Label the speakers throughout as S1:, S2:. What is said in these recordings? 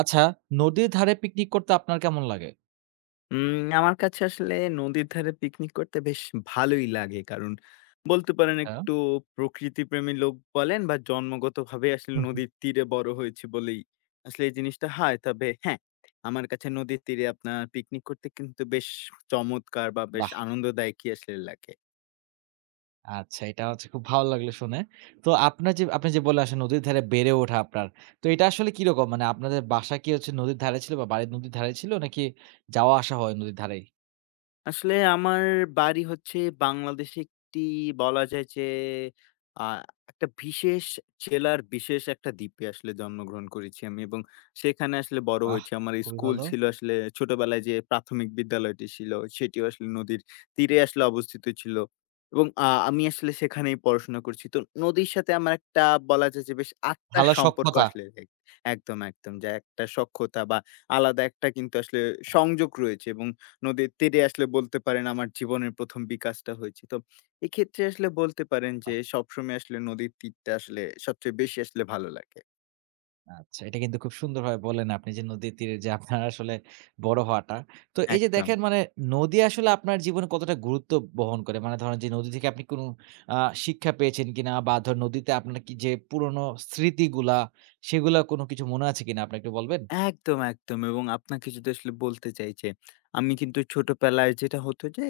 S1: আচ্ছা, নদীর ধারে পিকনিক করতে আপনার কেমন লাগে?
S2: উম আমার কাছে আসলে নদীর ধারে পিকনিক করতে বেশ ভালোই লাগে। কারণ বলতে পারেন,
S1: হ্যাঁ।
S2: একটু প্রকৃতিপ্রেমী লোক বলেন বা জন্মগতভাবে আসলে
S1: হুম, হুম।
S2: নদীর তীরে বড় হয়েছি বলেই আসলে এই জিনিসটা হয়। তবে হ্যাঁ, আমার কাছে নদীর তীরে আপনার পিকনিক করতে কিন্তু বেশ চমৎকার বা বেশ
S1: বাহ!
S2: আনন্দদায়কই আসলে লাগে।
S1: আচ্ছা, এটা হচ্ছে খুব ভালো লাগলো শুনে। তো আপনার যে আপনি যে বললেন আসলে নদীর ধারে বেড়ে ওঠা আপনার। তো এটা আসলে কিরকম? মানে আপনাদের বাসা কি হচ্ছে নদীর ধারে ছিল বা বাড়ি নদীর ধারে ছিল নাকি যাওয়া আসা হয় নদীর ধারেই?
S2: আসলে আমার বাড়ি হচ্ছে বাংলাদেশে একটি, বলা যায় যে আ একটা বিশেষ জেলার বিশেষ একটা দ্বীপে আসলে জন্মগ্রহণ করেছি আমি, এবং সেখানে আসলে বড়
S1: বাহ!
S2: হয়েছি। আমার
S1: খুবই
S2: স্কুল
S1: ভালো।
S2: ছিল আসলে ছোটবেলায়, যে প্রাথমিক বিদ্যালয়টি ছিল, সেটিও আসলে নদীর তীরে আসলে অবস্থিত ছিল এবং আমি আসলে সেখানেই পড়াশোনা করছি। তো নদীর সাথে আমার একটা, বলা যায় যে, বেশ আত্মার
S1: ভালো শখ
S2: সম্পর্ক
S1: কথা।
S2: আসলে একদম, একদম, যে একটা সখ্যতা বা আলাদা একটা কিন্তু আসলে সংযোগ রয়েছে এবং নদীর তীরে আসলে, বলতে পারেন, আমার জীবনের ১ম বিকাশটা হয়েছে। তো এক্ষেত্রে আসলে বলতে পারেন যে, সবসময় আসলে নদীর তীরটা আসলে সবচেয়ে বেশি আসলে ভালো লাগে।
S1: আচ্ছা, এটা কিন্তু খুব সুন্দরভাবে বললেন আপনি যে নদীর তীরে যে আপনার আসলে বড় হওয়াটা। তো এই যে
S2: একদম।
S1: দেখেন মানে নদী আসলে আপনার জীবনে কতটা গুরুত্ব বহন করে? মানে ধরেন যে নদী থেকে আপনি কোনো আ শিক্ষা পেয়েছেন কিনা? বা ধরেন নদীতে আপনার কি যে পুরনো স্মৃতিগুলা সেগুলা কোনো কিছু মনে আছে কিনা? আপনি একটু বলবেন?
S2: একদম, একদম, এবং আপনাকে যদি আসলে বলতে চাই যে, আমি কিন্তু ছোটবেলায় যেটা হতো যে,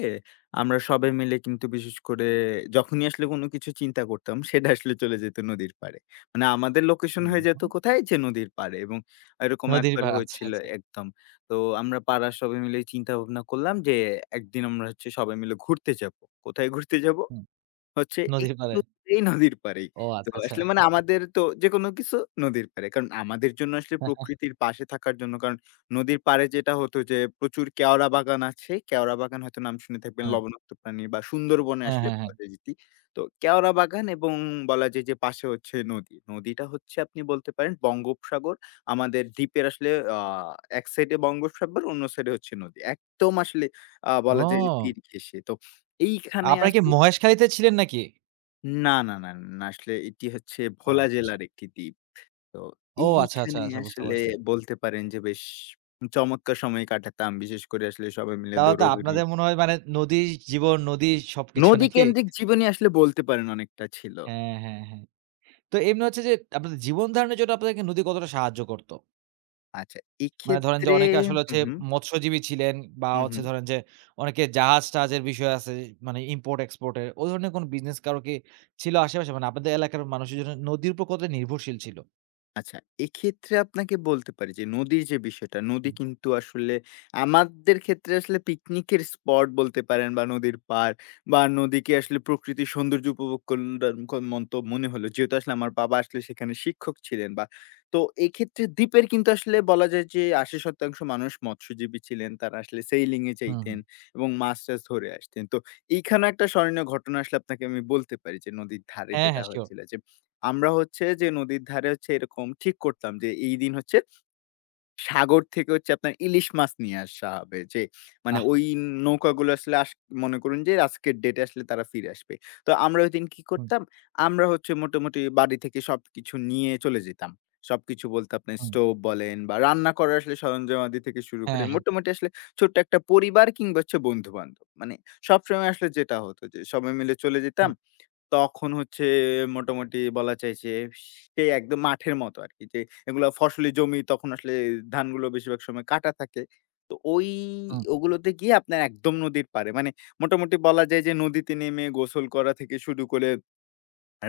S2: আমরা সবাই মিলে কিন্তু, বিশেষ করে যখনই আসলে কোনো কিছু চিন্তা করতাম, সেটা আসলে চলে যেত নদীর পাড়ে। মানে আমাদের লোকেশন
S1: হুম,
S2: হয়ে যেত
S1: হুম।
S2: কোথায়? যে নদীর পাড়ে, এবং এরকম
S1: নদীর
S2: একবার
S1: পাড়ে, আচ্ছা,
S2: হয়েছিল।
S1: আচ্ছা।
S2: একদম। তো আমরা পাড়ার সবাই মিলে চিন্তা ভাবনা করলাম যে, একদিন আমরা হচ্ছে সবাই মিলে ঘুরতে যাবো। কোথায় ঘুরতে যাব?
S1: হুম,
S2: হচ্ছে
S1: নদীর পাড়ে।
S2: একটু এই নদীর পাড়েই।
S1: ও
S2: তো
S1: আচ্ছা, আচ্ছা।
S2: আসলে মানে আমাদের তো যেকোনো কিছু নদীর পাড়ে। কারণ আমাদের জন্য আসলে
S1: হ্যাঁ, হ্যাঁ,
S2: প্রকৃতির পাশে থাকার জন্য, কারণ নদীর পাড়ে যেটা হতো যে, প্রচুর কেওড়া বাগান আছে। কেওড়া বাগান হয়তো নাম শুনে থাকবেন,
S1: হ্যাঁ।
S2: লবণাক্ত প্রাণী বা সুন্দরবনে
S1: হ্যাঁ।
S2: আসলে
S1: হ্যাঁ,
S2: পাওয়া যায় যেটি। তো কেওড়া বাগান, এবং বলা যায় যে পাশে হচ্ছে নদী। নদীটা হচ্ছে, আপনি বলতে পারেন, বঙ্গোপসাগর। আমাদের দ্বীপের আসলে আ এক সাইডে বঙ্গোপসাগর, অন্য সাইডে হচ্ছে নদী। একদম আসলে বলা যায় যে
S1: ও!
S2: তীর ঘেঁষে। তো এইখানে
S1: আপনারা কি
S2: আসলে
S1: মহেশখালীতে ছিলেন নাকি?
S2: না, না, না, না। আসলে এটি হচ্ছে
S1: ও
S2: ভোলা
S1: আচ্ছা, আচ্ছা।
S2: জেলার একটি দ্বীপ। তো
S1: ও আচ্ছা, আচ্ছা,
S2: এইখানে
S1: আচ্ছা, বুঝতে
S2: আসলে
S1: পারছি।
S2: বলতে পারেন যে বেশ চমৎকার সময় কাটাতাম। বিশেষ করে আসলে সবাই মিলে
S1: তাহলে তো
S2: দৌড়াদৌড়ি।
S1: আপনাদের মনে হয় মানে নদীর জীবন, নদীর সবকিছু
S2: নদী
S1: নাকি?
S2: কেন্দ্রিক জীবনই আসলে বলতে পারেন অনেকটা ছিল।
S1: হ্যাঁ, হ্যাঁ, হ্যাঁ। তো এমনি হচ্ছে যে আপনাদের জীবন ধারণের জন্য আপনাদেরকে নদী কতটা সাহায্য করত?
S2: আচ্ছা,
S1: মানে ধরেন যে
S2: এক্ষেত্রে
S1: অনেকে আসলে
S2: হু,
S1: হচ্ছে
S2: হু।
S1: মৎস্যজীবী ছিলেন বা
S2: হু, হু।
S1: হচ্ছে ধরেন যে অনেকে জাহাজ-টাহাজের বিষয় আছে মানে import-export এর। ওই ধরনের কোন বিজনেস কারো কি ছিল আশেপাশে? মানে আপনাদের এলাকার মানুষের জন্য নদীর উপর কতটা নির্ভরশীল ছিল?
S2: আচ্ছা, এক্ষেত্রে আপনাকে বলতে পারি যে, নদীর যে বিষয়টা, নদী
S1: হুম,
S2: কিন্তু আসলে আমাদের ক্ষেত্রে আসলে পিকনিকের স্পট বলতে পারেন, বা নদীর পাড় বা নদীকে আসলে প্রকৃতির সৌন্দর্য উপভোগ কন্ডার ক মন্ত মনে হলো। যেহেতু আসলে আমার বাবা আসলে সেখানে শিক্ষক ছিলেন বা, তো এক্ষেত্রে দ্বীপের কিন্তু আসলে বলা যায় যে, ৮০% মানুষ মৎস্যজীবী ছিলেন। তারা আসলে সেইলিং এ
S1: হুম, হুম।
S2: যাইতেন এবং মাছ-টাছ ধরে আসতেন। তো এইখানেও একটা স্মরণীয় ঘটনা আসলে আপনাকে আমি বলতে পারি যে, নদীর ধারে
S1: হ্যাঁ,
S2: যেটা
S1: হ্যাঁ, সিউর।
S2: হয়েছিল যে, আমরা হচ্ছে যে নদীর ধারে হচ্ছে এরকম ঠিক করতাম যে, এই দিন হচ্ছে সাগর থেকে হচ্ছে আপনার ইলিশ মাছ নিয়ে আসা হবে। যে, মানে
S1: বাহ!
S2: ওই নৌকাগুলো আসলে মনে করুন যে, আজকের ডেটে আসলে তারা ফিরে আসবে। তো আমরা ওইদিন কি
S1: হুম,
S2: করতাম? আমরা হচ্ছে মোটামুটি বাড়ি থেকে সবকিছু নিয়ে চলে যেতাম। সবকিছু বলতে আপনার
S1: হুম।
S2: স্টোভ বলেন, বা রান্না করার আসলে সরঞ্জামাদি থেকে শুরু করে
S1: হ্যাঁ, হ্যাঁ।
S2: মোটামুটি আসলে ছোট্ট একটা পরিবার কিংবা হচ্ছে বন্ধু-বান্ধব। মানে সবসময় আসলে যেটা হতো, যে সবাই মিলে চলে যেতাম।
S1: হুম,
S2: তখন হচ্ছে মোটামুটি বলা যায় যে, সেই একদম মাঠের মতো আরকি, যে এগুলা ফসলি জমি, তখন আসলে ধানগুলো বেশিরভাগ সময় কাটা থাকে। তো ওই
S1: হুম।
S2: ওগুলোতে গিয়ে আপনার একদম নদীর পাড়ে। মানে মোটামুটি বলা যায় যে, নদীতে নেমে গোসল করা থেকে শুরু করে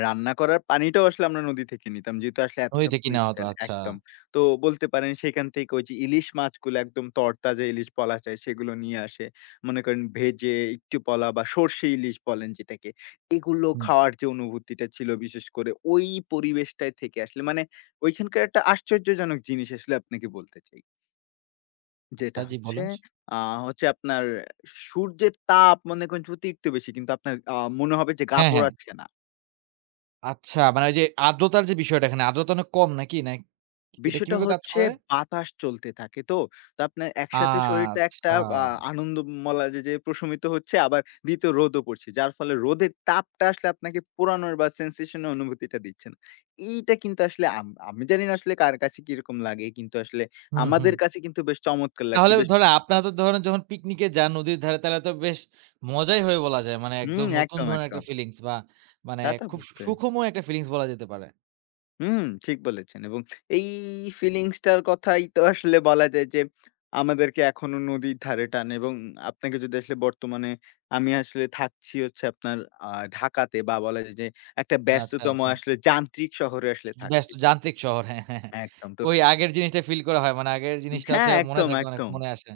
S2: রান্না করার পানিটাও আসলে আমরা নদী থেকে নিতাম। যেহেতু আসলে
S1: নদী
S2: এতটা
S1: থেকে নেওয়া হতো।
S2: পরিষ্কার
S1: আচ্ছা।
S2: একদম। তো বলতে পারেন, সেখান থেকে ওই যে ইলিশ মাছগুলো, একদম তরতাজা ইলিশ বলা যায়, সেগুলো নিয়ে আসে। মনে করেন ভেজে একটু, বলা বা সর্ষে ইলিশ বলেন যেটাকে। এগুলো
S1: হুম।
S2: খাওয়ার যে অনুভূতিটা ছিল, বিশেষ করে ওই পরিবেশটায় থেকে আসলে মানে, ওইখানকার একটা আশ্চর্যজনক জিনিস আসলে আপনাকে বলতে চাই।
S1: আচ্ছা,
S2: যেটা
S1: জি বলুন।
S2: আ হচ্ছে আপনার সূর্যের তাপ মনে করেন অতিরিক্ত বেশি, কিন্তু আপনার মনে হবে যে গা
S1: হ্যাঁ, হ্যাঁ।
S2: পোড়াচ্ছে না।
S1: আচ্ছা, মানে ওই যে আর্দ্রতার যে বিষয়টা, এখানে আর্দ্রতা অনেক কম নাকি? না, এটা
S2: বিষয়টা
S1: কিভাবে কাজ
S2: হচ্ছে,
S1: করে?
S2: বাতাস চলতে থাকে তো। তো আপনার একসাথে শরীরটা একটা
S1: আচ্ছা।
S2: আ আনন্দ, বলা যায় যে প্রশমিত হচ্ছে, আবার দ্বিতীয় রোদও পড়ছে। যার ফলে রোদের তাপটা আসলে আপনাকে পোড়ানোর বা sensation এর অনুভূতিটা দিচ্ছে না। এইটা কিন্তু আসলে আমি জানি না আসলে কার কাছে কিরকম লাগে। কিন্তু আসলে
S1: হুম, হুম।
S2: আমাদের কাছে কিন্তু বেশ চমৎকার লাগতো।
S1: তাহলে
S2: বেশ।
S1: ধরেন আপনারা তো ধরেন যখন পিকনিকে যান নদীর ধারে, তাহলে তো বেশ মজাই হয় বলা যায়। মানে একদম
S2: হুম,
S1: নতুন
S2: একদম,
S1: ধরনের একটা
S2: একদম।
S1: ফিলিংস বা মানে
S2: তা তো
S1: খুব সু
S2: অবশ্যই।
S1: সুখময় একটা ফিলিংস বলা যেতে পারে।
S2: হুম, ঠিক বলেছেন, এবং এই ফিলিংসটার কথাই তো আসলে বলা যায় যে, আমাদেরকে এখনো নদীর ধারে টানে, এবং আপনাকে যদি আসলে বর্তমানে, আমি আসলে থাকছি হচ্ছে আপনার আ ঢাকাতে, বা বলা যায় যে একটা
S1: আচ্ছা,
S2: ব্যস্ততম
S1: আচ্ছা।
S2: আসলে যান্ত্রিক শহরে আসলে
S1: ব্যস্ত
S2: থাকছি তো।
S1: যান্ত্রিক শহর। হ্যাঁ, হ্যাঁ, হ্যাঁ।
S2: একদম, তো
S1: ওই আগের জিনিসটা ফিল করা হয়। মানে আগের জিনিসটা হচ্ছে
S2: হ্যাঁ,
S1: মনে
S2: একদম,
S1: থাকে, অনেক
S2: একদম।
S1: মনে আসে।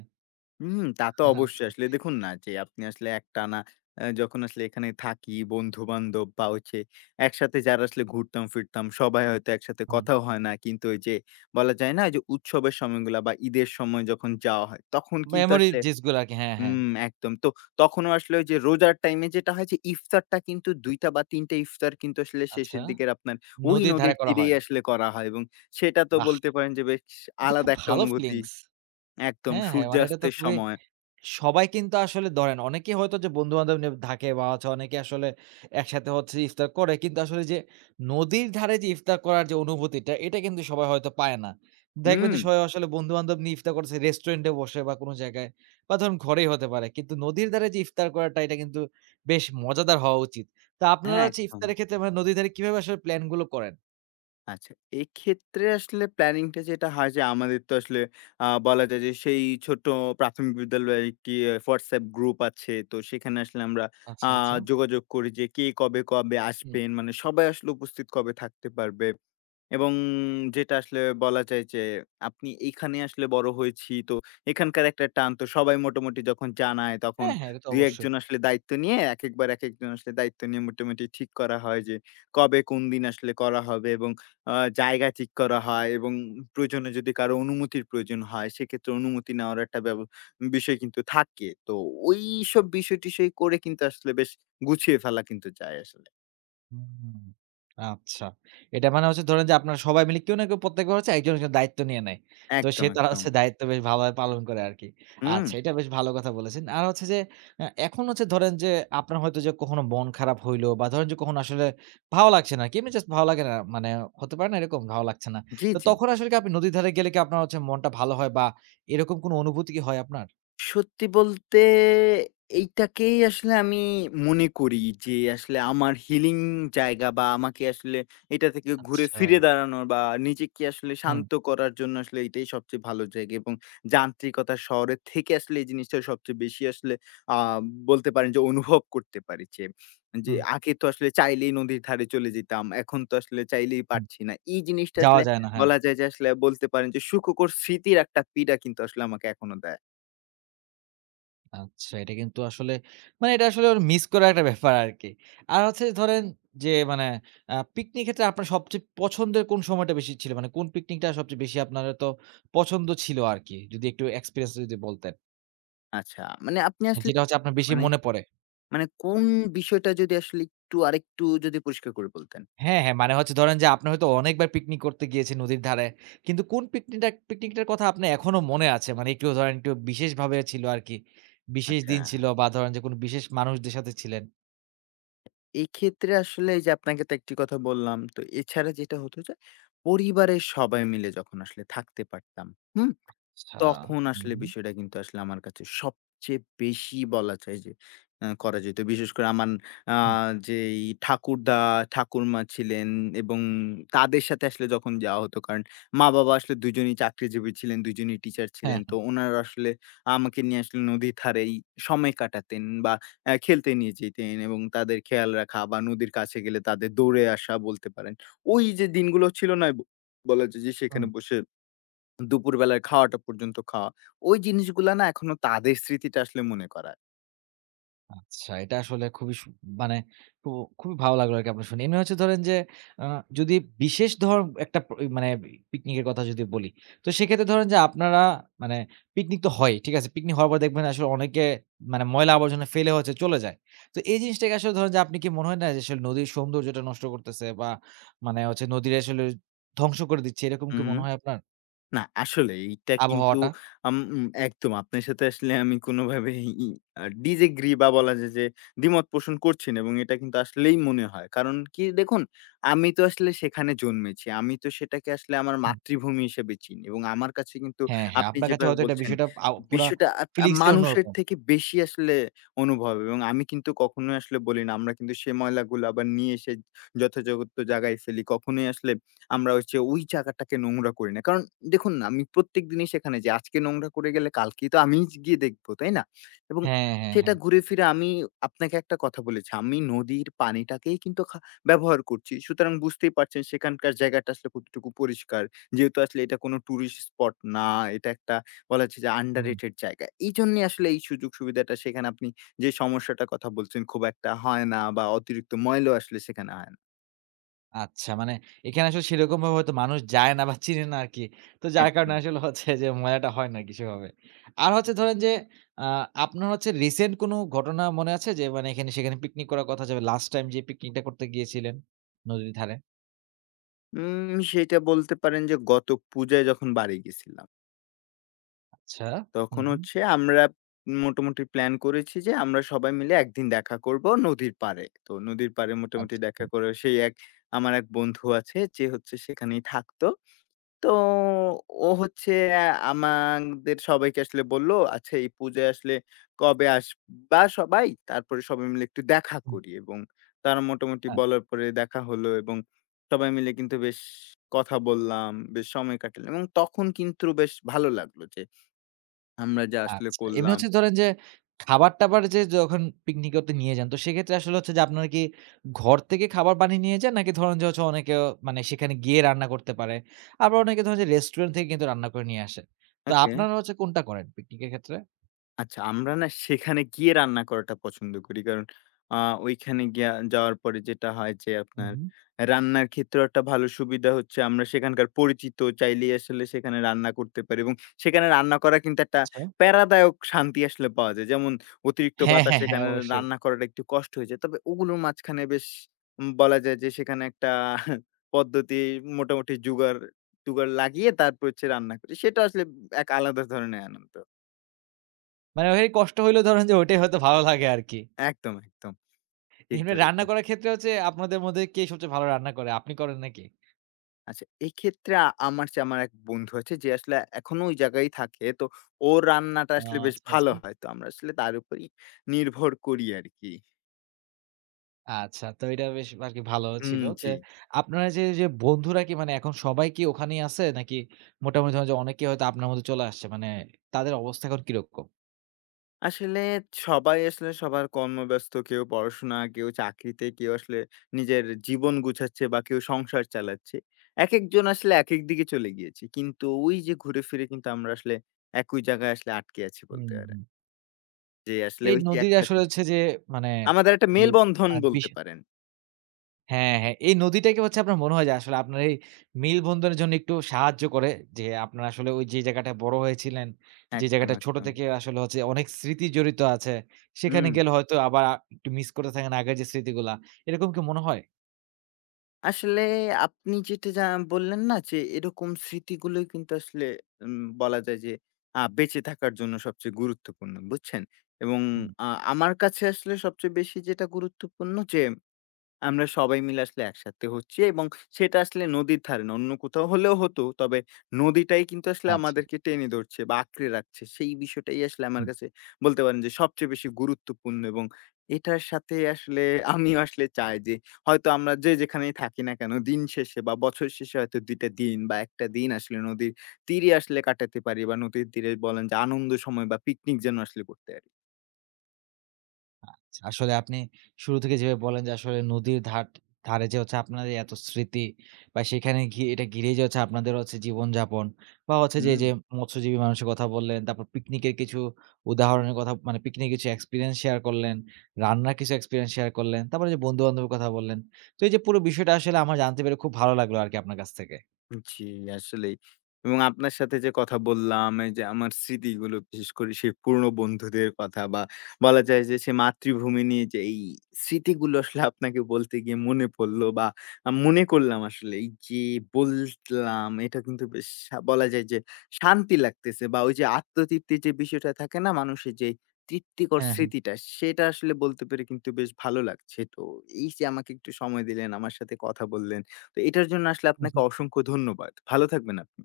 S2: হুম, তা তো
S1: আচ্ছা।
S2: অবশ্যই। আসলে দেখুন না, যে আপনি আসলে একটানা যখন আসলে এখানে থাকি, বন্ধু-বান্ধব বা হচ্ছে একসাথে যারা আসলে ঘুরতাম ফিরতাম, সবাই হয়তো একসাথে
S1: হুম।
S2: কথাও হয় না। কিন্তু ওই যে, বলা যায় না যে উৎসবের সময়গুলা বা ঈদের সময় যখন যাওয়া হয়, তখন কিন্তু
S1: মেমোরি
S2: আসলে
S1: জিসগুলো আরকি। হ্যাঁ, হ্যাঁ।
S2: হুম, একদম। তো তখনও আসলে ওই যে রোজার টাইমে যেটা হয় যে, ইফতারটা কিন্তু ২ টা বা ৩ টা ইফতার কিন্তু আসলে
S1: আচ্ছা।
S2: শেষের দিকের আপনার ওই
S1: নদীর ধারে
S2: নদীর
S1: করা
S2: তীরেই
S1: হয়।
S2: আসলে করা হয়, এবং সেটা তো
S1: বাহ!
S2: বলতে পারেন যে বেশ
S1: এটা তো খুব
S2: আলাদা একটা
S1: ভালো
S2: অনুভূতি।
S1: ফিলিংস।
S2: একদম
S1: হ্যাঁ, হ্যাঁ, মানে এটা তো
S2: সূর্যাস্তের
S1: খুবই
S2: সময়।
S1: সবাই কিন্তু আসলে ধরেন অনেকে হয়তো যে বন্ধু-বান্ধব নিয়ে থাকে বা হচ্ছে অনেকে আসলে একসাথে হচ্ছে ইফতার করে। কিন্তু আসলে যে নদীর ধারে যে ইফতার করার যে অনুভূতিটা, এটা কিন্তু সবাই হয়তো পায় না। দেখবেন
S2: হুম,
S1: যে সবাই আসলে বন্ধু-বান্ধব নিয়ে ইফতার করছে রেস্টুরেন্টে বসে বা কোনো জায়গায় বা ধরুন ঘরেই হতে পারে। কিন্তু নদীর ধারে যে ইফতার করাটা, এটা কিন্তু বেশ মজাদার হওয়া উচিত। তো আপনারা
S2: হ্যাঁ,
S1: হুম। হচ্ছে
S2: একদম।
S1: ইফতারের ক্ষেত্রে মানে নদীর ধারে কিভাবে আসলে প্ল্যান গুলো করেন?
S2: আচ্ছা, এক্ষেত্রে আসলে প্ল্যানিংটা যেটা হয় যে, আমাদের তো আসলে বলা যায় যে সেই ছোট প্রাথমিক বিদ্যালয়ে কি WhatsApp গ্রুপ আছে। তো সেখানে আসলে আমরা আ
S1: আচ্ছা, আচ্ছা।
S2: যোগাযোগ করি, যে কে কবে, কবে
S1: হুম।
S2: আসবেন। মানে সবাই আসলে উপস্থিত কবে থাকতে পারবে। এবং যেটা আসলে বলা যায় যে, আপনি এইখানে আসলে বড় হয়েছি। তো এখানকার একটা টান তো সবাই মোটামুটি যখন জানায় তখন
S1: হ্যাঁ, হ্যাঁ, এটা তো
S2: ২-১
S1: অবশ্যই।
S2: জন আসলে দায়িত্ব নিয়ে, একেকবার একেকজন আসলে দায়িত্ব নিয়ে মোটামুটি ঠিক করা হয় যে, কবে কোন দিন আসলে করা হবে এবং আ জায়গা ঠিক করা হয় এবং প্রয়োজনে যদি কারো অনুমতির প্রয়োজন হয় সেক্ষেত্রে অনুমতি নেওয়ার একটা বিষয় কিন্তু থাকে। তো ওইসব বিষয়-টিষয় করে কিন্তু আসলে বেশ গুছিয়ে ফেলা কিন্তু যায় আসলে।
S1: হুম, আচ্ছা। এটা মানে হচ্ছে ধরেন যে আপনারা সবাই মিলে কেউ না কেউ প্রত্যেক বার হচ্ছে একজন, একজন দায়িত্ব নিয়ে নেয়। তো সে
S2: একদম,
S1: তারা
S2: একদম।
S1: হচ্ছে দায়িত্ব বেশ ভালোভাবে পালন করে আরকি।
S2: হুম।
S1: আচ্ছা, এটা বেশ ভালো কথা বলেছেন। আর হচ্ছে যে এখন হচ্ছে ধরেন যে আপনার হয়তো যে কখনো মন খারাপ হইলো বা ধরেন যে কখনো আসলে ভালো লাগছে না আরকি। এমনি জাস্ট ভালো লাগে না, মানে হতে পারে না এরকম ভালো লাগছে না।
S2: জি,
S1: তো
S2: জি।
S1: তখন আসলে কি আপনি নদীর ধারে গেলে কি আপনার হচ্ছে মনটা ভালো হয় বা এরকম কোনো অনুভূতি কি হয় আপনার?
S2: সত্যি বলতে এইটাকেই আসলে আমি মনে করি যে, আসলে আমার হিলিং জায়গা, বা আমাকে আসলে এটা থেকে ঘুরে
S1: আচ্ছা।
S2: ফিরে দাঁড়ানোর বা নিজেকে আসলে
S1: হুম,
S2: শান্ত করার জন্য আসলে এটাই সবচেয়ে ভালো জায়গা, এবং যান্ত্রিকতা শহরের থেকে আসলে এই জিনিসটা সবচেয়ে বেশি আসলে আহ বলতে পারেন, যে অনুভব করতে পারি যে যে
S1: হুম,
S2: আগে তো আসলে চাইলেই নদীর ধারে চলে যেতাম, এখন তো আসলে চাইলেই
S1: হুম।
S2: পারছি না, এই জিনিসটা
S1: যাওয়া
S2: আসলে
S1: যায় না। হ্যাঁ।
S2: বলা যায় যে, আসলে বলতে পারেন যে, সুখকর স্মৃতির একটা পীড়া কিন্তু আসলে আমাকে এখনো দেয়।
S1: আচ্ছা, এটা কিন্তু আসলে মানে এটা আসলে ওর মিস করার একটা ব্যাপার আরকি। আর হচ্ছে ধরেন যে মানে পিকনিক ক্ষেত্রে আপনার সবচেয়ে পছন্দের কোন সময়টা বেশি ছিল? মানে কোন পিকনিকটা সবচেয়ে বেশি আপনার তো পছন্দ ছিল আরকি? যদি একটু এক্সপেরিয়েন্স যদি বলতেন।
S2: আচ্ছা। মানে আপনি
S1: মানে
S2: আসলে
S1: যেটা হচ্ছে আপনার বেশি
S2: মানে
S1: মনে পড়ে।
S2: মানে কোন বিষয়টা যদি আসলে একটু আরেকটু যদি পরিষ্কার করে বলতেন।
S1: হ্যাঁ, হ্যাঁ। মানে হচ্ছে ধরেন যে আপনি হয়তো অনেকবার পিকনিক করতে গিয়েছেন নদীর ধারে। কিন্তু কোন পিকনিকটার কথা আপনার এখনো মনে আছে? মানে একটু ধরেন একটু বিশেষভাবে ছিল আরকি। বিশেষ
S2: আচ্ছা,
S1: দিন ছিল
S2: হ্যাঁ।
S1: বা ধরেন যে কোন বিশেষ মানুষদের সাথে ছিলেন।
S2: এক্ষেত্রে আসলে এই যে আপনাকে তো একটি কথা বললাম। তো এছাড়া যেটা হতো যে, পরিবারের সবাই মিলে যখন আসলে থাকতে পারতাম। হুম?
S1: আচ্ছা।
S2: তখন
S1: হুম,
S2: আসলে
S1: হুম।
S2: বিষয়টা কিন্তু আসলে আমার কাছে সবচেয়ে বেশি, বলা যায় যে করা যেত। বিশেষ করে আমার আ
S1: হুম।
S2: যেই ঠাকুরদা, ঠাকুরমা ছিলেন, এবং তাদের সাথে আসলে যখন যাওয়া হতো, কারণ মা-বাবা আসলে দুজনেই চাকরিজীবী ছিলেন, দুজনেই টিচার
S1: হ্যাঁ,
S2: ছিলেন। তো
S1: হ্যাঁ।
S2: উনারা আসলে আমাকে নিয়ে আসলে নদীর ধারেই সময় কাটাতেন, বা খেলতে নিয়ে যেতেন, এবং তাদের খেয়াল রাখা বা নদীর কাছে গেলে তাদের দৌড়ে আসা বলতে পারেন। ওই যে দিনগুলো ছিল না? বলা যায় যে,
S1: হুম।
S2: সেখানে বসে দুপুরবেলার খাওয়াটা পর্যন্ত খাওয়া। ওই জিনিসগুলা না, এখনো তাদের স্মৃতিটা আসলে মনে করায়।
S1: আচ্ছা, এটা আসলে খুবই সু মানে খু খুবই ভালো লাগলো আরকি আপনার শুনে। এমনি হচ্ছে ধরেন যে আ যদি বিশেষ ধর একটা প মানে পিকনিকের কথা যদি বলি, তো সেক্ষেত্রে ধরেন যে আপনারা মানে পিকনিক তো হয়, ঠিক আছে? পিকনিক হওয়ার পর দেখবেন আসলে অনেকে মানে ময়লা আবর্জনা ফেলে হচ্ছে চলে যায়। তো এই জিনিসটাকে আসলে ধরেন যে আপনি কি মনে হয় না যে আসলে নদীর সৌন্দর্যটা নষ্ট করতেছে বা মানে হচ্ছে নদীর আসলে ধ্বংস করে দিচ্ছে এরকম কি
S2: হুম,
S1: মনে
S2: হুম।
S1: হয় আপনার
S2: না, আসলে এইটা কিন্তু
S1: আবহাওয়াটা?
S2: আম উম একদম আপনার সাথে আসলে আমি কোনোভাবেই ডিসএগ্রি বা বলা যায় যে দ্বিমত পোষণ করছি না, এবং এটা কিন্তু আসলেই মনে হয়। কারণ কি দেখুন, আমি তো আসলে সেখানে জন্মেছি। আমি তো সেটাকে আসলে আমার
S1: হুম।
S2: মাতৃভূমি হিসেবে চিনি, এবং আমার কাছে কিন্তু,
S1: হ্যাঁ, হ্যাঁ,
S2: আপনি
S1: আপনার কাছে
S2: যেভাবে
S1: হয়তো এটা
S2: বলছেন,
S1: বিষয়টা পুরা
S2: বিষয়টা আত আ
S1: ফিলিংসটাই
S2: মানুষের
S1: অন্যরকম।
S2: থেকে বেশি আসলে অনুভব, এবং আমি কিন্তু কখনোই আসলে বলি না, আমরা কিন্তু সে ময়লাগুলো আবার নিয়ে এসে যথাযথ জায়গায় ফেলি। কখনোই আসলে আমরা হচ্ছে ওই জায়গাটাকে নোংরা করি না। কারণ দেখুন না, আমি প্রত্যেকদিনই সেখানে যাই। আজকে নোংরা করে গেলে, কালকেই তো আমিই গিয়ে দেখব, তাই না? এবং
S1: হ্যাঁ, হ্যাঁ,
S2: সেটা
S1: হ্যাঁ।
S2: ঘুরে ফিরে, আমি আপনাকে একটা কথা বলেছি। আমি নদীর পানিটাকেই কিন্তু ব্যবহার করছি। সুতরাং বুঝতেই পারছেন, সেখানকার জায়গাটা আসলে কতটুকু পরিষ্কার। যেহেতু আসলে এটা কোনো টুরিস্ট স্পট না, এটা একটা, বলা হচ্ছে যে,
S1: হুম।
S2: আন্ডাররেটেড জায়গা। এইজন্যে আসলে এই সুযোগ সুবিধাটা সেখানে আপনি যে সমস্যাটার কথা বলছেন, খুব একটা হয় না, বা অতিরিক্ত ময়লাও আসলে সেখানে হয় না।
S1: আচ্ছা, মানে এখানে আসলে সেরকমভাবে হয়তো মানুষ যায় না বা চিনে না আরকি। তো যার কারণে
S2: একদম।
S1: আসলে হচ্ছে যে মজাটা হয় না আরকি সেভাবে। আর হচ্ছে ধরেন যে আ আপনার হচ্ছে রিসেন্ট কোনো ঘটনা মনে আছে যে মানে এখানে সেখানে পিকনিক করার কথা, যে লাস্ট টাইম যে পিকনিকটা করতে গিয়েছিলেন নদীর ধারে?
S2: সেটা বলতে পারেন যে, গত পূজায় যখন বাড়ি গেছিলাম,
S1: আচ্ছা। হু,
S2: তখন
S1: হু।
S2: হচ্ছে আমরা মোটামুটি প্ল্যান করেছি যে, আমরা সবাই মিলে একদিন দেখা করব নদীর পাড়ে। তো নদীর পাড়ে মোটামুটি
S1: আচ্ছা। হু,
S2: দেখা করে, সেই এক আমার এক বন্ধু আছে, যে হচ্ছে সেখানেই থাকতো। তো ও হচ্ছে আমাদের সবাইকে আসলে বলল, "আচ্ছা, এই পূজায় আসলে কবে আসবা সবাই? তারপরে সবাই মিলে একটু দেখা
S1: হু।
S2: করি", এবং তারা মোটামুটি
S1: হ্যাঁ।
S2: বলার পরে দেখা হলো, এবং সবাই মিলে কিন্তু বেশ কথা বললাম, বেশ সময় কাটালাম, এবং তখন কিন্তু বেশ ভালো লাগলো যে আমরা যা আসলে
S1: আচ্ছা। এমনি
S2: করলাম।
S1: হচ্ছে ধরেন যে, খাবার-টাবার যে যখন পিকনিক করতে নিয়ে যান, তো সেক্ষেত্রে আসলে হচ্ছে যে আপনারা কি ঘর থেকে খাবার বানিয়ে নিয়ে যান? নাকি ধরেন যে হচ্ছে অনেকে মানে সেখানে গিয়ে রান্না করতে পারে। আবার অনেকে ধরেন যে রেস্টুরেন্ট থেকে কিন্তু রান্না করে নিয়ে আসে। তো
S2: ওকে।
S1: আপনারা হচ্ছে কোনটা করেন পিকনিকের ক্ষেত্রে?
S2: আচ্ছা, আমরা না সেখানে গিয়ে রান্না করাটা পছন্দ করি। কারণ আ ওইখানে গিয়া যাওয়ার পরে যেটা হয় যে,
S1: হু,
S2: আপনার
S1: হু।
S2: রান্নার ক্ষেত্রেও একটা ভালো সুবিধা হচ্ছে, আমরা সেখানকার পরিচিত, চাইলেই আসলে সেখানে রান্না করতে পারি, এবং সেখানে রান্না করা কিন্তু একটা
S1: আচ্ছা।
S2: প্যারাদায়ক শান্তি আসলে পাওয়া যায়। যেমন অতিরিক্ত
S1: হ্যাঁ, হ্যাঁ,
S2: বাতাসে
S1: হ্যাঁ,
S2: এখানে
S1: অবশ্যই।
S2: রান্না করাটা একটু কষ্ট হয়ে যায়। তবে ওগুলোর মাঝখানে বেশ বলা যায় যে সেখানে একটা পদ্ধতি মোটামুটি জোগাড়-টোগাড় লাগিয়ে তারপর হচ্ছে রান্না করি। সেটা আসলে এক আলাদা ধরনের আনন্দ।
S1: মানে ওই কষ্ট হইলেও ধরেন যে ওইটাই হয়তো ভালো লাগে আরকি।
S2: একদম, একদম। ঠিক
S1: এমনি রান্না
S2: ধরেছেন।
S1: করার ক্ষেত্রে হচ্ছে আপনাদের মধ্যে কে সবচেয়ে ভালো রান্না করে? আপনি করেন নাকি?
S2: আচ্ছা, এক্ষেত্রে আমার চেয়ে আমার এক বন্ধু আছে, যে আসলে এখনো ওই জায়গায় থাকে। তো ওর রান্নাটা
S1: ও
S2: আসলে বেশ
S1: আচ্ছা,
S2: ভালো
S1: আচ্ছা।
S2: হয়। তো আমরা আসলে তার উপরেই নির্ভর করি আরকি।
S1: আচ্ছা, তো এটা বেশ আরকি ভালো
S2: হুম,
S1: ছিল যে,
S2: জি।
S1: আপনারা যে বন্ধুরা কি মানে এখন সবাই কি ওখানেই আছে? নাকি মোটামুটি ধরেন যে অনেকেই হয়তো আপনার মধ্যে চলে আসছে? মানে তাদের অবস্থা এখন কিরকম?
S2: আসলে সবাই আসলে সবার কর্মব্যস্ত, কেউ পড়াশোনা, কেউ চাকরিতে, কেউ আসলে নিজের জীবন গুছাচ্ছে, বা কেউ সংসার চালাচ্ছে। একেকজন আসলে একেক দিকে চলে গিয়েছে। কিন্তু ওই যে ঘুরে ফিরে কিন্তু আমরা আসলে একই জায়গায় আসলে আটকে আছি বলতে
S1: হুম,
S2: পারেন।
S1: হুম।
S2: যে আসলে
S1: এই
S2: ওই যে
S1: নদীর
S2: একসাথে
S1: আসলে হচ্ছে যে মানে
S2: আমাদের একটা
S1: যে
S2: মেলবন্ধন
S1: আ বিশ
S2: বলতে পারেন।
S1: হ্যাঁ, হ্যাঁ। এই নদীটাকে হচ্ছে আপনার মনে হয় যে আসলে আপনার এই মেলবন্ধনের জন্য একটু সাহায্য করে, যে আপনারা আসলে ওই যে জায়গাটায় বড় হয়েছিলেন, যে
S2: একদম,
S1: জায়গাটা ছোট
S2: একদম।
S1: থেকে আসলে হচ্ছে অনেক স্মৃতি জড়িত আছে। সেখানে
S2: হুম,
S1: গেলে হয়তো আবার একটু মিস করতে থাকেন আগের যে স্মৃতিগুলা। এরকম কি মনে হয়?
S2: আসলে আপনি যেটা যা বললেন না, যে এরকম স্মৃতিগুলোই কিন্তু আসলে বলা যায় যে বেঁচে থাকার জন্য সবচেয়ে গুরুত্বপূর্ণ, বুঝছেন? এবং আ আমার কাছে আসলে সবচেয়ে বেশি যেটা গুরুত্বপূর্ণ, যে আমরা সবাই মিলে আসলে একসাথে হচ্ছি, এবং সেটা আসলে নদীর ধারে না, অন্য কোথাও হলেও হতো। তবে নদীটাই কিন্তু আসলে
S1: আচ্ছা,
S2: আমাদেরকে টেনে ধরছে বা আঁকড়ে রাখছে। সেই বিষয়টাই আসলে আমার
S1: হুম,
S2: কাছে বলতে পারেন যে সবচেয়ে বেশি গুরুত্বপূর্ণ, এবং এটার সাথে আসলে আমিও আসলে চাই যে, হয়তো আমরা যে যেখানেই থাকি না কেন, দিন শেষে বা বছর শেষে হয়তো ২ টা দিন বা ১ টা দিন আসলে নদীর তীরে আসলে কাটাতে পারি, বা নদীর তীরে বলেন, যে আনন্দ সময় বা পিকনিক যেন আসলে করতে পারি।
S1: আচ্ছা। আসলে আপনি শুরু থেকে যেভাবে বললেন যে আসলে নদীর ধারে যে হচ্ছে আপনাদের এত স্মৃতি বা সেখানে গিয়ে এটা ঘিরেই যে হচ্ছে আপনাদের হচ্ছে জীবনযাপন বা হচ্ছে যে,
S2: হুম।
S1: যে মৎস্যজীবী মানুষের কথা বললেন, তারপর পিকনিকের কিছু উদাহরণের কথা, মানে পিকনিকের কিছু এক্সপেরিয়েন্স শেয়ার করলেন, রান্নার কিছু এক্সপেরিয়েন্স শেয়ার করলেন, তারপরে যে বন্ধু-বান্ধবের কথা বললেন। তো এই যে পুরো বিষয়টা আসলে আমার জানতে পেরে খুব ভালো লাগলো আরকি আপনার কাছ থেকে।
S2: জি, আসলেই। এবং আপনার সাথে যে কথা বললাম, এই যে আমার স্মৃতিগুলো, বিশেষ করে সেই পুরনো বন্ধুদের কথা, বা বলা যায় যে সে মাতৃভূমি নিয়ে যে এই স্মৃতিগুলো আসলে আপনাকে বলতে গিয়ে মনে পড়লো, বা মনে করলাম আসলে, এই যে বললাম, এটা কিন্তু বেশ বলা যায় যে শান্তি লাগতেছে, বা ওই যে আত্মতৃপ্তির যে বিষয়টা থাকে না মানুষের, যে তৃপ্তিকর
S1: হ্যাঁ,
S2: স্মৃতিটা সেটা আসলে বলতে পেরে কিন্তু বেশ ভালো লাগছে। তো এই যে আমাকে একটু সময় দিলেন, আমার সাথে কথা বললেন। তো এটার জন্য আসলে আপনাকে
S1: হ্যাঁ।
S2: অসংখ্য ধন্যবাদ। ভালো থাকবেন আপনি।